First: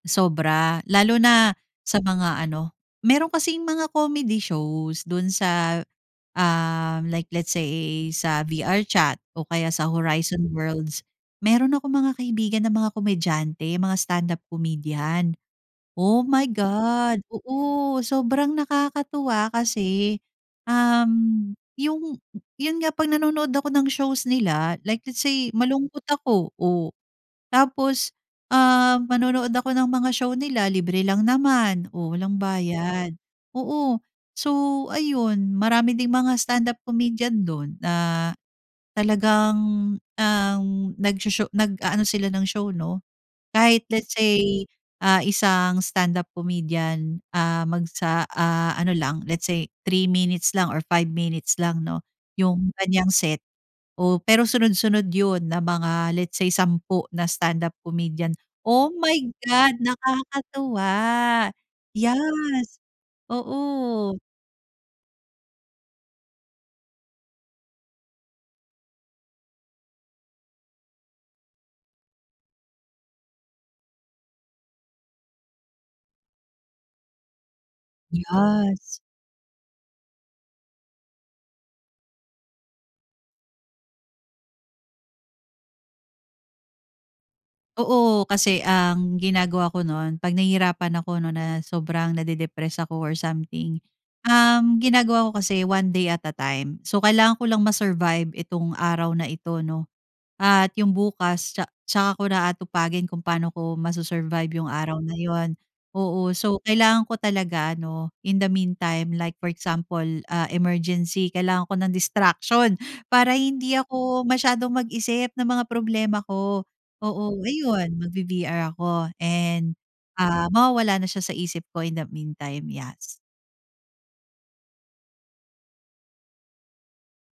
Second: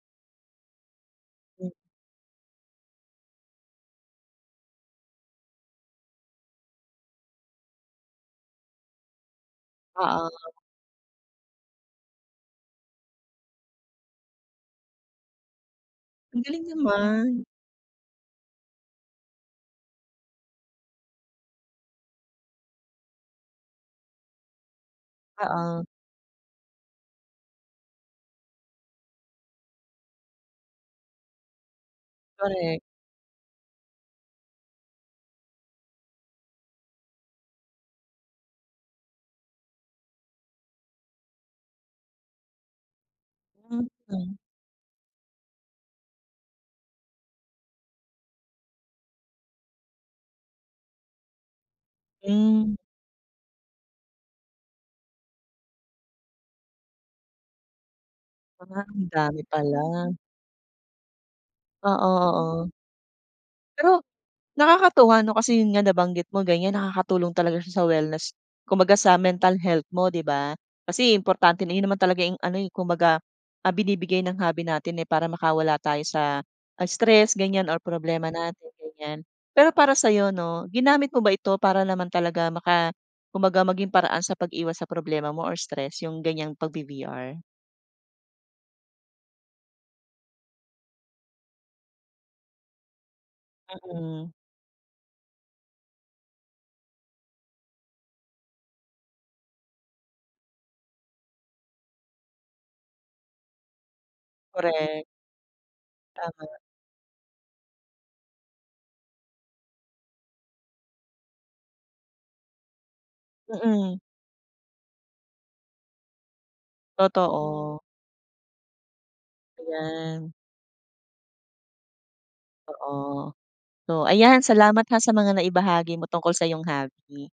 Sobra. Lalo na Hmm. sa mga ano, meron kasing mga comedy shows dun sa, ah, like let's say sa VR chat o kaya sa Oo. Horizon Worlds. Meron akong mga kaibigan na mga komedyante, mga stand-up comedian. Oh Ang my galing God. naman. Oo, sobrang nakakatuwa kasi, um, yung yun nga pag nanonood ako ng shows nila like let's say Oo. malungkot ako. Oh, tapos, ah, manonood ako ng mga show nila libre lang naman, oh, walang Korek. bayad, oo. So ayun marami ding mga stand-up comedian dun na, talagang, um, nags-sho nag-aano sila ng show no. Kahit let's Mm. say, ah, isang stand up comedian, ah, mag sa ah, ano lang let's say 3 minutes lang or 5 minutes lang no, yung Hmm. kanyang set, oh, pero sunod-sunod yun na mga let's say 10 na standup comedian. Ah, Oh ang my dami God, pala. nakakatuwa, Oo, oo. yes Pero oo. nakakatuwa no. Kasi yun nga nabanggit mo ganyan. nakakatulong talaga siya sa wellness kumbaga sa mental health mo di ba? Kasi importante na yun naman talaga yung ano, eh, kumbaga, ah, binibigay ng hobby natin, eh. Para makawala tayo sa, ah, stress ganyan or problema natin Yes. ganyan. Pero para sa 'yo no ginamit mo ba ito para naman talaga maka kumbaga maging paraan sa pag-iwas sa problema mo or stress yung ganyang pagbi-VR? Oo, kasi ang ginagawa ko nun. Pag nahihirapan ako no na sobrang nade-depress ako or something, Mm. um, ginagawa ko kasi one day at a time. So kailangan ko lang ma-survive itong araw na ito no at yung bukas tsa tsaka ko na aatupagin kung paano ko masu-survive yung araw Korek. na yun. Oo. Tama. So kailangan ko talaga ano, in the meantime like for example, ah, emergency kailangan ko ng distraction para hindi Mm. ako masyadong mag-isip ng mga problema ko. Oo, Totoo. ayun magbi-VR ako and, Ayan. ah, mawawala na siya sa isip ko in the meantime. Yes. Oo. So ayan salamat ha sa mga naibahagi mo tungkol sa 'yong hobby.